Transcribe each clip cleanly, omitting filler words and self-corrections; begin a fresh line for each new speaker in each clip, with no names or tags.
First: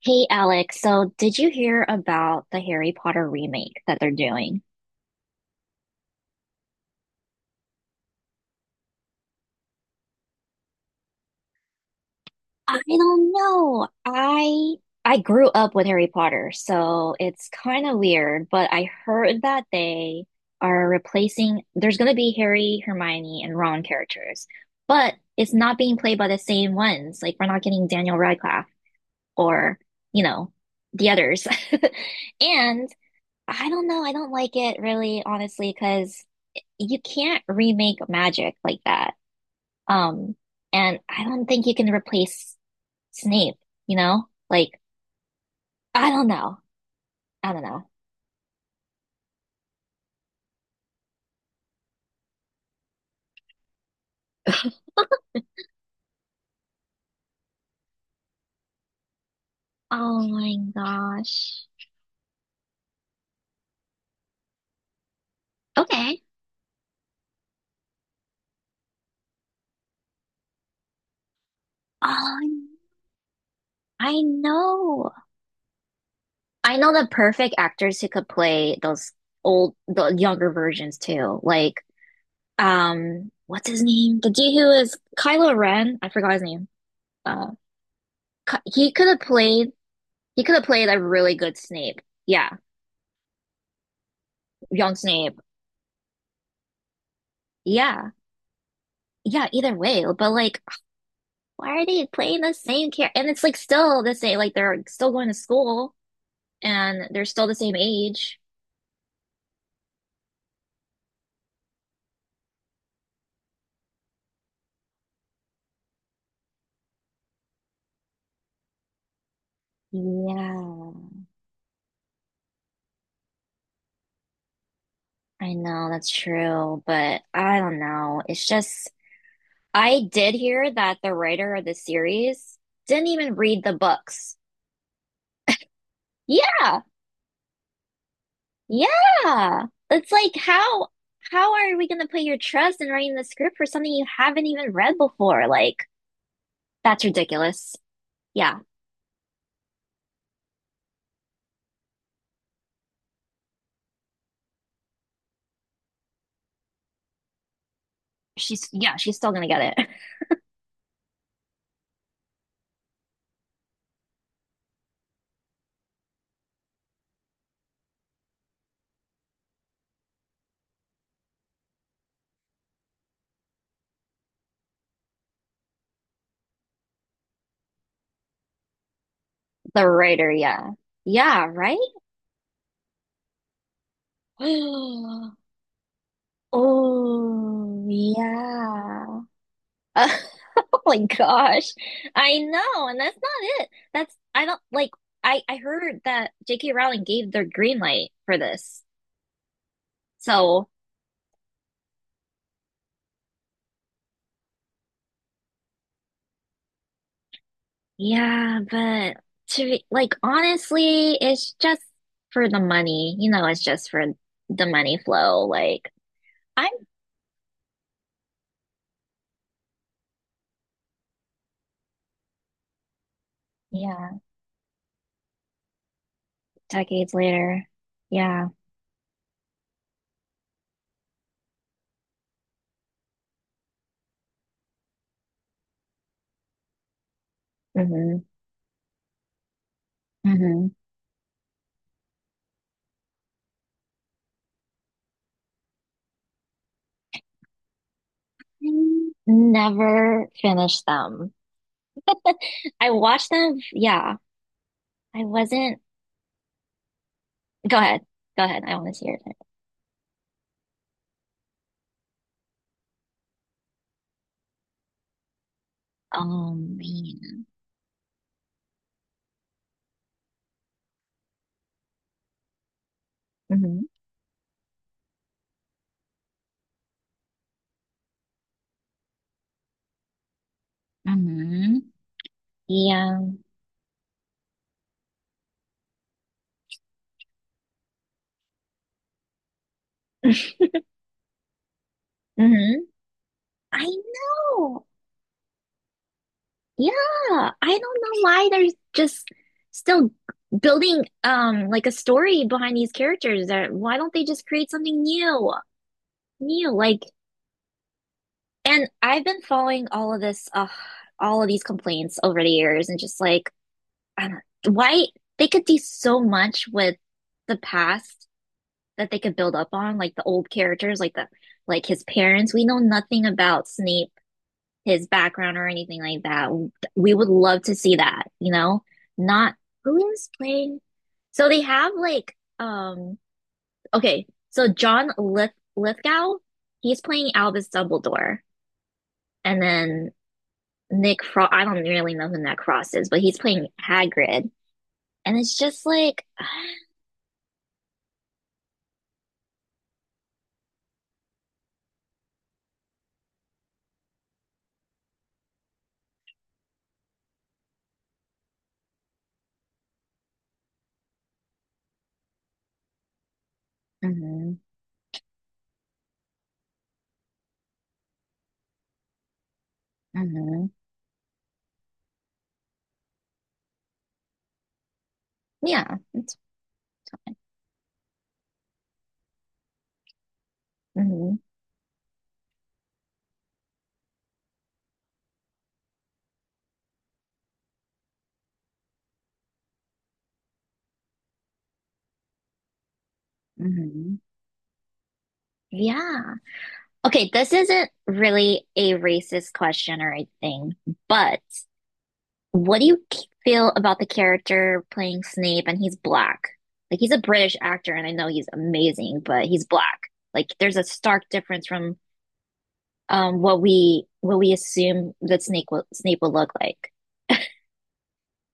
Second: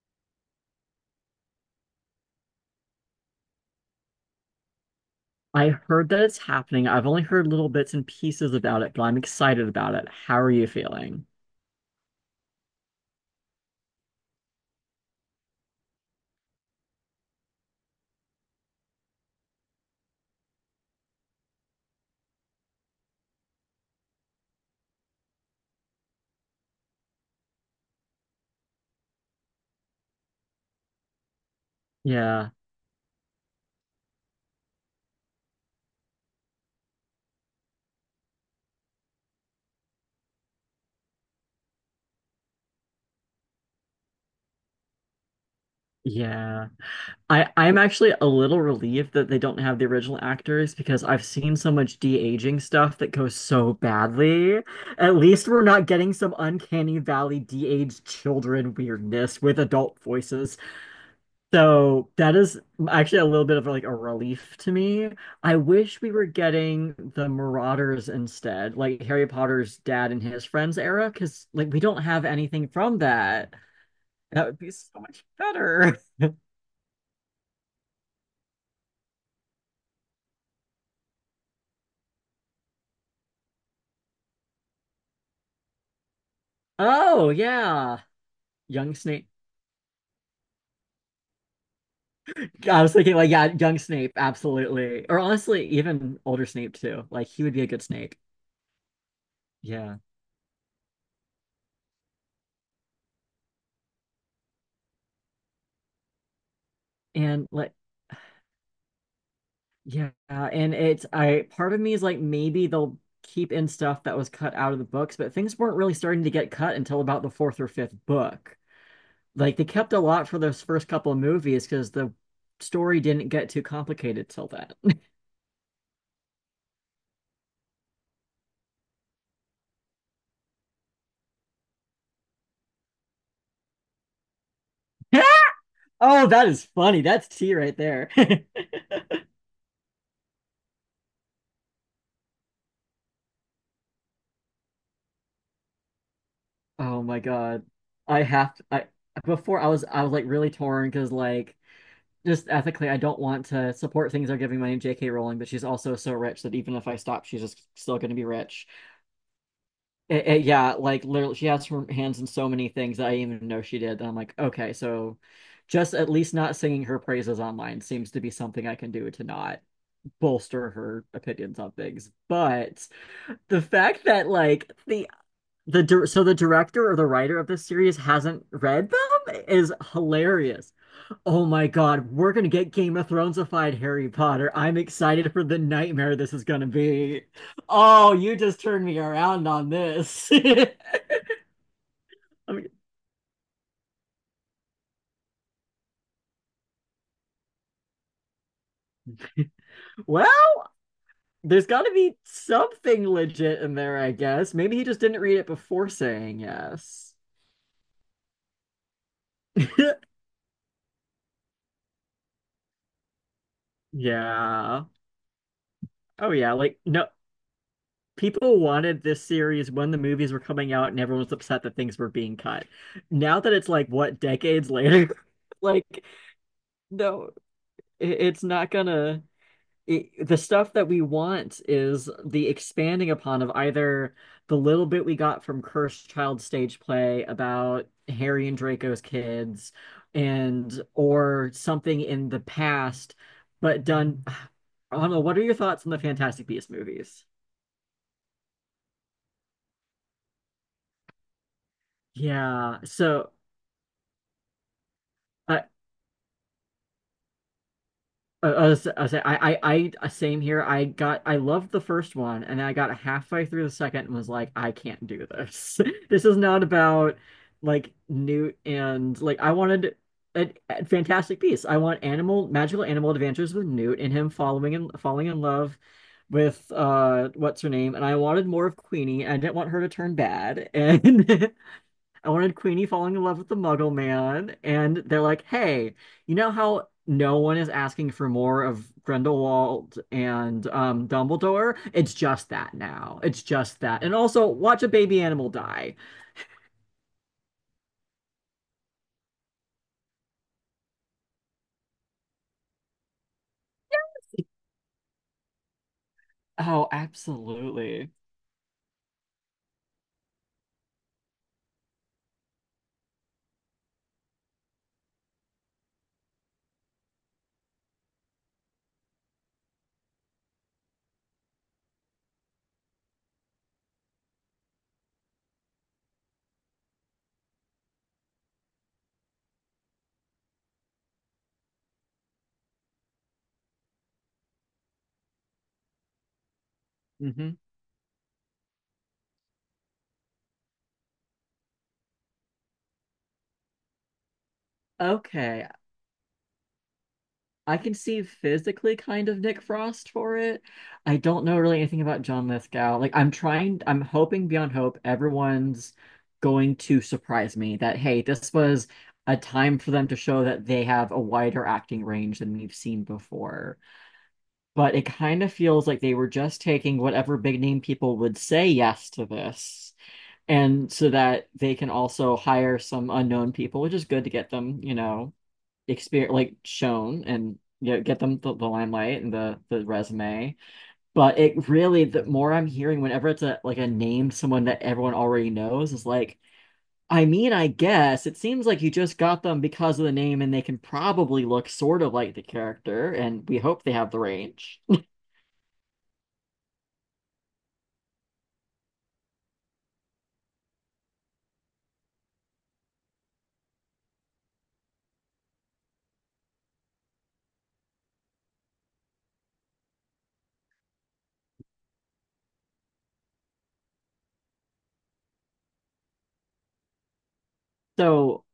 Hey Alex, so did you hear about the Harry Potter remake that they're doing?
I heard that it's happening. I've only heard little bits and pieces about it, but I'm excited about it. How are you feeling?
I don't know. I grew up with Harry Potter, so it's kind of weird, but I heard that they are replacing, there's going to be Harry, Hermione, and Ron characters, but it's not being played by the same ones. Like we're not getting Daniel Radcliffe or, you know, the others.
Yeah.
And I don't know, I don't like it really, honestly, because you can't remake magic like that. Um, and I don't think you can replace Snape, you know? I don't know.
Yeah. I
I don't
I'm
know.
actually a little relieved that they don't have the original actors because I've seen so much de-aging stuff that goes so badly. At least we're not getting some uncanny valley de-aged children weirdness with adult
Oh my
voices.
gosh.
So that is actually a little bit of like a relief to me. I wish we
Okay.
were getting the Marauders instead, like Harry Potter's dad and his friends era, because like we don't have
Um,
anything from that.
I
That would be so
know.
much better.
I know the perfect actors who could play those old, the younger versions too. Like, what's his name? The dude who is Kylo Ren. I forgot his name.
Oh
Uh,
yeah.
He
Young
could have
Snape.
played. He could have played a really good Snape. Yeah,
I was thinking like yeah, young Snape,
young
absolutely. Or
Snape.
honestly, even older Snape too. Like he would be a good
Yeah.
Snape.
Yeah, either
Yeah.
way. But like, why are they playing the same character? And it's like still the same, like they're still going to school and they're still
And
the
like,
same age.
yeah, and it's I part of me is like maybe they'll keep in stuff that was cut out of the books, but things weren't really starting to get cut until about the fourth or fifth book. Like they kept a lot for
Yeah,
those first couple of movies because the story didn't get too complicated till that.
I know that's true, but I don't know. It's just, I did hear that the writer of the series didn't even read the books.
Oh, that is
Yeah,
funny. That's tea right there.
yeah. It's like how are we gonna put your trust in writing the script for something you haven't even read before? Like,
Oh
that's
my God.
ridiculous.
I have
Yeah.
to, I Before I was like really torn because like just ethically I don't want to support things they're giving my J.K. Rowling, but she's also so rich that even if I stop, she's just still going to be rich.
She's Yeah, she's still gonna get it.
Yeah, like literally, she has her hands in so many things that I didn't even know she did. And I'm like, okay, so just at least not singing her praises online seems to be something I can do to not bolster her opinions on things. But the fact that like so the director or the writer of this series hasn't read them is
The writer, yeah.
hilarious. Oh
Yeah,
my
right?
God, we're gonna get Game of Thronesified Harry Potter. I'm excited for the nightmare this is gonna be.
Oh,
Oh, you just turned me
yeah.
around on this.
Oh my gosh. I
I mean,
know, and that's not it. That's I don't like I heard that J.K. Rowling gave their green light for this. So,
well, there's got to be something legit in there, I guess. Maybe he just didn't read it before saying yes.
yeah, but to be like honestly, it's just for the money. You know, it's just for the
Yeah.
money flow. Like
Oh, yeah.
I'm
Like, no, people wanted this series when the movies were coming out and everyone was upset that things were being cut. Now that it's like,
Yeah,
what, decades later? Like,
decades
no,
later.
it's
Yeah.
not gonna, the stuff that we want is the expanding upon of either the little bit we got from Cursed Child stage play about
hmm
Harry and Draco's kids
hmm
and or something in the past but done. I don't know, what are your thoughts on the Fantastic Beasts movies?
Never finished them.
Yeah.
I watched
So
them. Yeah, I
I
wasn't. Go ahead. Go ahead. I want to hear it.
I same here. I loved the first one, and I got halfway through the second and was like, I can't do this. This is
Oh
not about
man.
like Newt, and like I wanted a fantastic piece. I want animal magical animal adventures with
Hmm
Newt and him following and falling in love with what's her name, and I wanted more of Queenie. I didn't want her to turn bad, and
hmm
Ellen and Queenie falling in
Yeah.
love with the Muggle Man, and they're like, hey, you know how no one is asking for more of Grindelwald and Dumbledore? It's just that
hmm
now. It's just
I
that. And also, watch
know.
a baby animal die.
Yeah. I don't know why they're just still building like a story behind these characters. That why don't they just create something new? New,
Oh,
like
absolutely.
And I've been following all of this, all of these complaints over the years, and just like, I don't, why they could do so much with the past that they could build up on, like the old characters, like his parents. We know nothing about Snape, his background or anything like that. We would love to see that, you know? Not who is playing. So they have like, okay, so John Lith Lithgow, he's playing
Hmm.
Albus Dumbledore, and then Nick Frost. I don't really know who Nick Frost is, but he's playing Hagrid, and it's
Okay.
just like
I can see physically kind of Nick Frost for it. I don't know really anything about John Lithgow. Like I'm trying, I'm hoping beyond hope everyone's going to surprise me that hey, this was a time for them to show that they have a wider acting range than we've seen before.
hmm
But it kind of feels like they were just taking whatever big name people would say yes to this.
hmm
And so that they can also hire some unknown people, which is good to get them, you know,
Yeah.
experience
It's,
like shown and get them the limelight and the resume. But
hmm
it really, the more I'm hearing whenever it's a like a name someone that everyone already knows, is like, I mean, I guess it seems like you just got them because of the name, and they can probably look sort of like the character, and we hope they have
hmm
the range.
Yeah. Okay, this isn't really a racist question or anything, but what do you feel about the character playing Snape and he's black? Like he's a British actor and I know he's amazing, but he's black. Like there's a stark difference from what we assume that Snape will look like.
So,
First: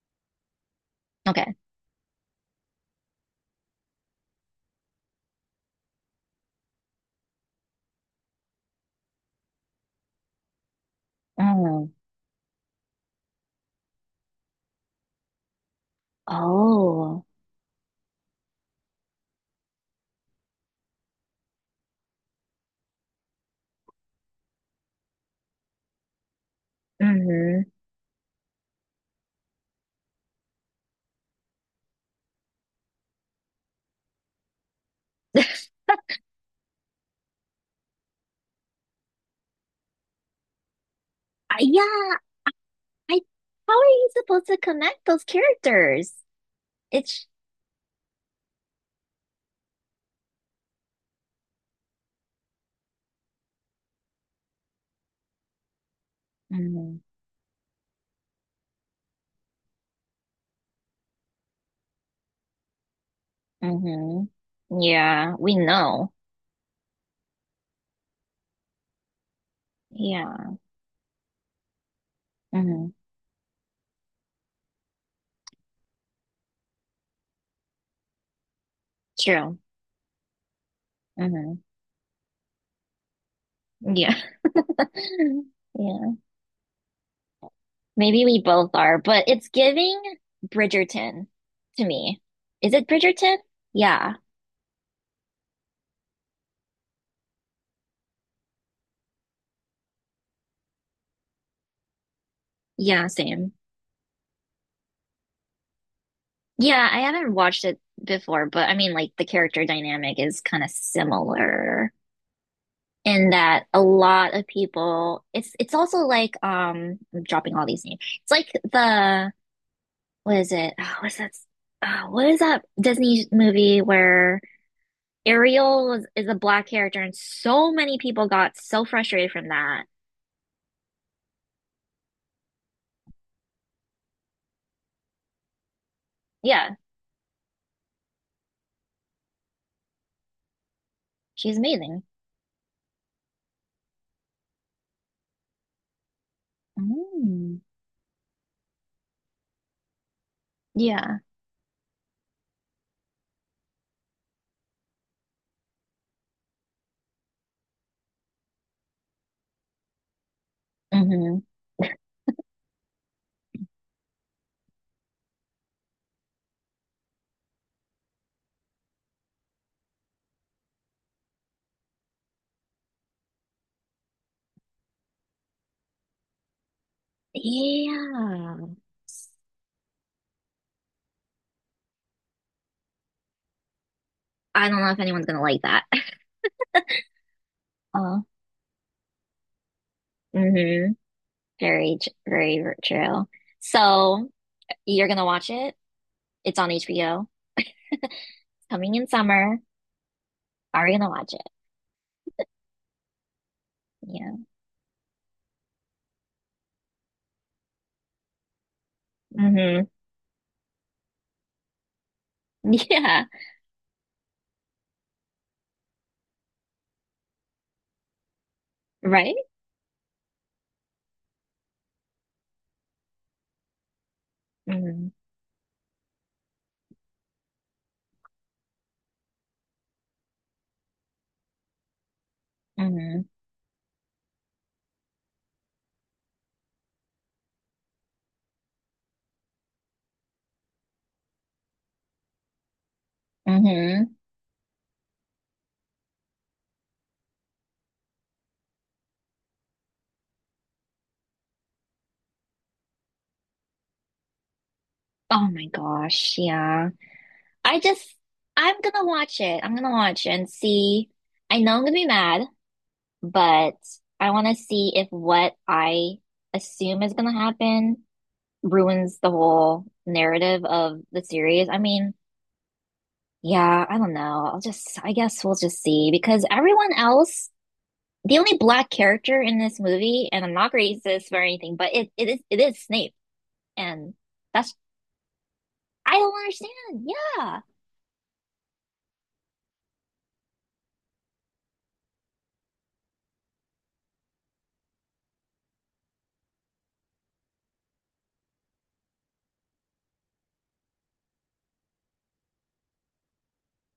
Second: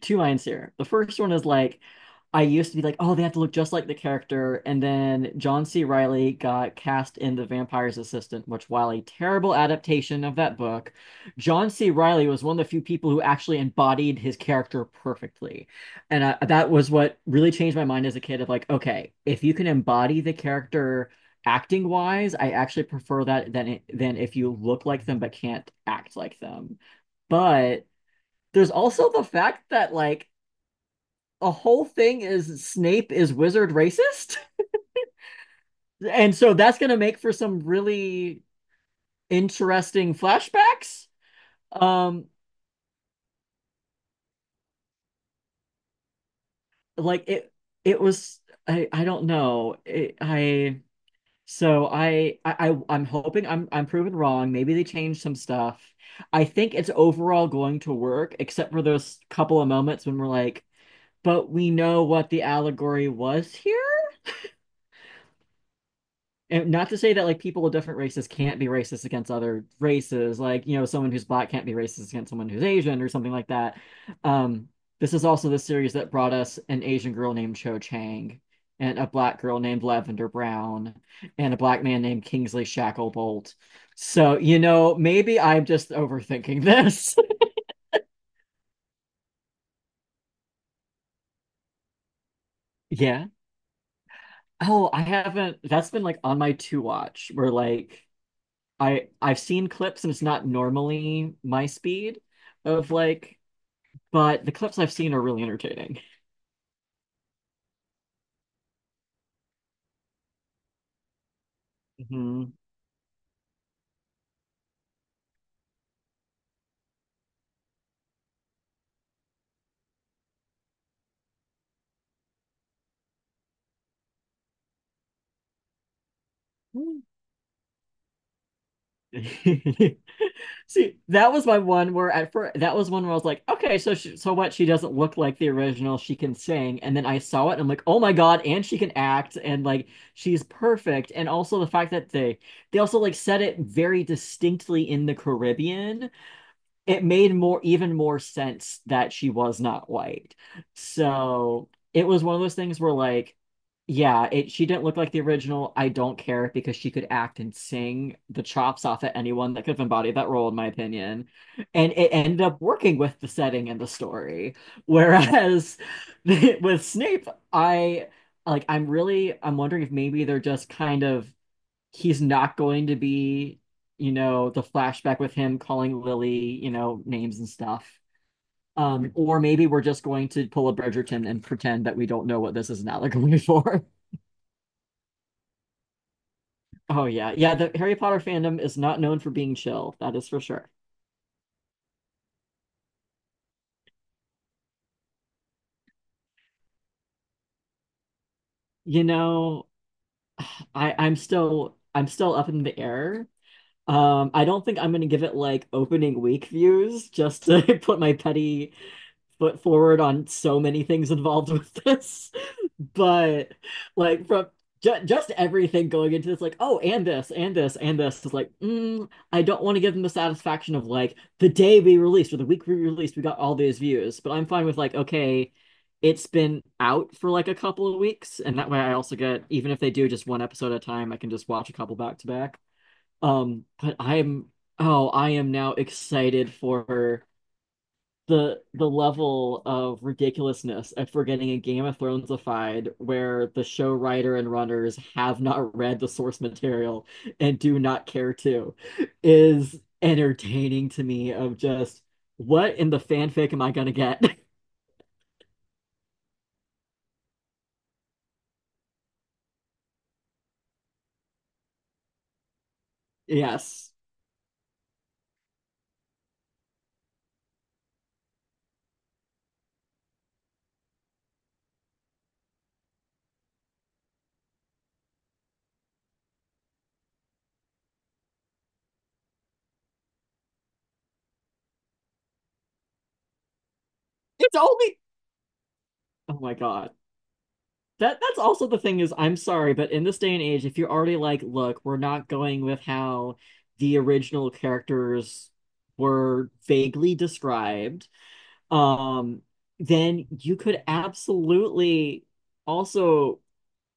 two lines here. The first one is
Okay.
like, I used to be like, oh, they have to look just like the character. And then John C. Riley got cast in The Vampire's Assistant, which, while a terrible adaptation of that book, John
Oh.
C. Riley was one of the few people who actually embodied his character perfectly. That was what
Oh.
really changed my mind as a kid of like, okay, if you can embody the character acting wise, I actually prefer that than, if you look like them but can't act like them.
Mm-hmm.
But there's also the fact that like a whole thing is Snape is wizard racist. And so that's going to make for some really interesting flashbacks.
yeah,
Um
I how are you supposed to connect those characters?
like
It's
it was, I don't know. It, I So I am hoping I'm proven wrong. Maybe they changed some stuff. I think it's
hmm
overall going to work except for those couple of moments when we're like, but we know what the allegory was here.
hmm Yeah, we know.
And not to say that, like, people of different races can't be racist against other races.
Yeah.
Like, someone who's black can't be racist against someone who's
hmm
Asian or something like that. um this is also the series that brought us an Asian girl named Cho Chang, and a black
True.
girl named Lavender Brown, and a
Hmm
black man named Kingsley Shacklebolt.
Yeah.
So maybe I'm just
Yeah,
overthinking this.
maybe we both are, but it's giving Bridgerton to me. Is it
Yeah.
Bridgerton? Yeah,
Oh, I haven't that's been like on my to watch where like I've seen clips and it's not normally my speed of
yeah,
like,
same.
but the clips I've seen are really entertaining.
Yeah, I haven't watched it before, but I mean, like, the character dynamic is kind of similar
Mhm.
in that a lot of people, it's also like, I'm dropping all these names. It's like the, what is it? Oh, what's that? Oh, what is that Disney movie where Ariel was, is a black character, and so many people got so frustrated from that.
See, that was my one where at first that was one where I was like, okay, so what? She doesn't look like the original. She can
Yeah,
sing, and then I saw it, and I'm like, oh my God, and she can act, and like she's perfect. And
she's
also the fact
amazing.
that they also like said it very distinctly in the Caribbean, it made more
Mm.
even more sense that she was not white.
Yeah.
So it was one of those things where like, yeah, it she didn't look like the original. I don't care because she could act and sing the chops off at anyone that could have embodied that role, in my opinion.
hmm
And it ended up working with the setting and the story. Whereas with Snape, I I'm wondering if maybe they're just kind of he's not going to be, the flashback with him calling Lily, names and stuff.
Yeah.
Or maybe we're just going to pull a Bridgerton and pretend that we don't know what this is an allegory for.
I don't know if anyone's gonna like that.
Oh yeah, yeah. The Harry Potter
Uh,
fandom is not known for being chill. That is for sure.
hmm Very, very true. So you're gonna watch it. It's on HBO. Coming
You
in summer.
know,
Are
I
you gonna
I'm
watch it?
still I'm still up in the air.
Yeah.
I don't think I'm gonna give it like opening week views just to put my petty foot
hmm
forward on so many things involved with this.
Yeah.
But like from ju just everything going into this, like, oh, and this, and this, and this is like,
Right?
I don't want to give them the satisfaction of like the day we released, or the week we released, we got all these views. But I'm fine with like,
hmm
okay, it's been out for like a couple of weeks, and that way I also get, even if they do just one episode at a time, I can just watch a couple back to back.
hmm
But oh, I am now excited for the level of ridiculousness if we're getting a Game of Thronesified where the show
hmm
writer and runners have not read the source material and do not care to is entertaining to me of just, what in the fanfic am I gonna get?
Oh my gosh. Yeah. I just, I'm gonna watch it. I'm gonna watch and see. I know I'm gonna be mad, but
Yes.
I want to see if what I assume is gonna happen ruins the whole narrative of the series. I mean, yeah, I don't know. I'll just, I guess we'll just see because everyone else, the only black character in this movie, and I'm not racist or anything, but it is Snape, and
It's
that's,
only
I
Oh
don't
my God.
understand. Yeah.
That's also the thing is, I'm sorry, but in this day and age, if you're already like, look, we're not going with how the original characters were vaguely described, um, then you could absolutely also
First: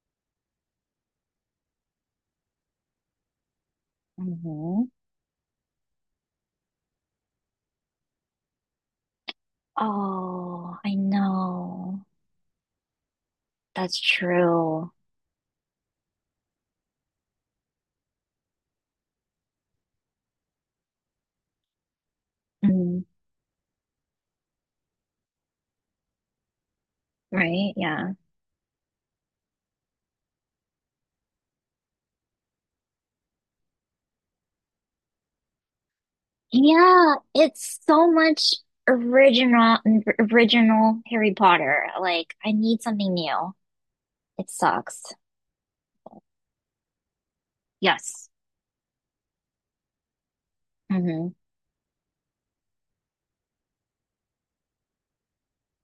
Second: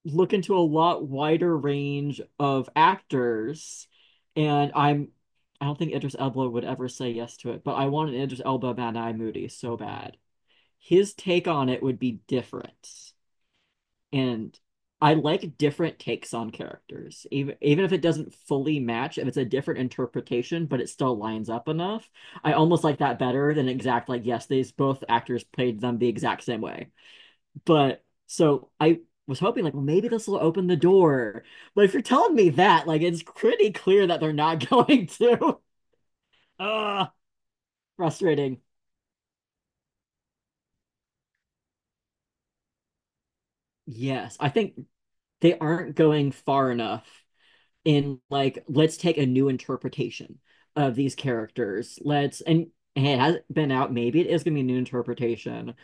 look into a lot wider range of actors. And
hmm
I'm, I don't think Idris Elba would ever say yes to it, but I want an Idris Elba Mad Eye Moody so bad.
Oh, I
His take on it would
know.
be different,
That's
and
true.
I like different takes on characters, even if it doesn't fully match, if it's a different interpretation, but it still lines up enough. I almost like
Mm,
that better than exact, like yes, these both actors played them the exact same way.
right?
But
Yeah.
so I was hoping like, well, maybe this will open the door. But if you're telling me that, like, it's pretty clear that they're not going to. Ah,
Yeah, it's so much
Frustrating.
original original Harry Potter. Like I need something new.
Yes, I
It
think
sucks.
they aren't going far enough in
Yes.
like let's take a new interpretation of these
hmm
characters. Let's And hey, it hasn't been out. Maybe it is gonna be a new interpretation,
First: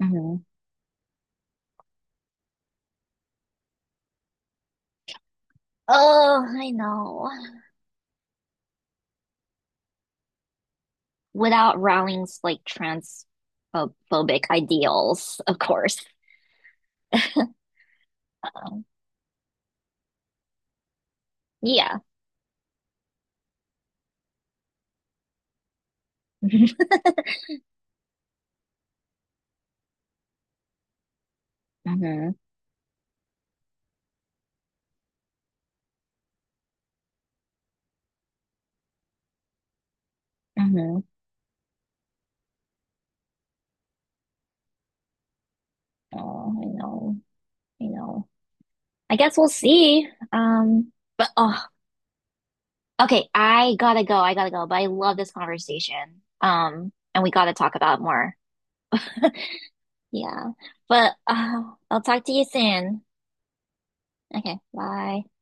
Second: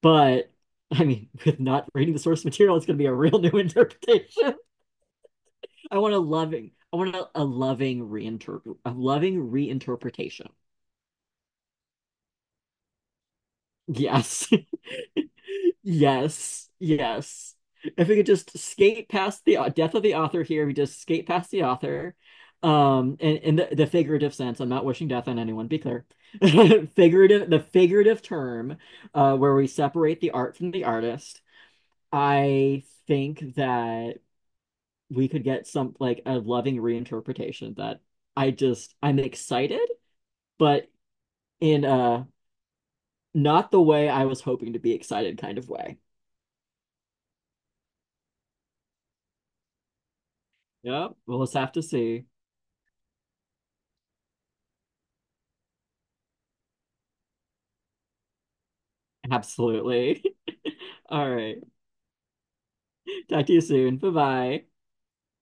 hmm
but I mean, with not reading the source material, it's gonna be a real new interpretation.
Oh, I
I want
know.
a loving reinterpret, A loving reinterpretation.
Without Rowling's like transphobic
Yes.
ideals, of course.
Yes, yes. If we could just
So,
skate past the death of the author here, we just skate past the
yeah.
author, in the figurative sense. I'm not wishing death on anyone, be clear. Figurative, the figurative term, where we separate the art from the artist.
hmm
I think that we could get some like a loving reinterpretation that I'm excited, but
hmm
in a not the way I was hoping to be excited kind of way.
Oh, I know. I know. I guess we'll see.
Yeah, we'll just have to see.
Okay, I gotta go. I gotta go. But I love this conversation. And we gotta talk about it more.
Absolutely.
Yeah. But
All right.
I'll talk to you soon.
Talk to you soon. Bye
Okay,
bye.
bye.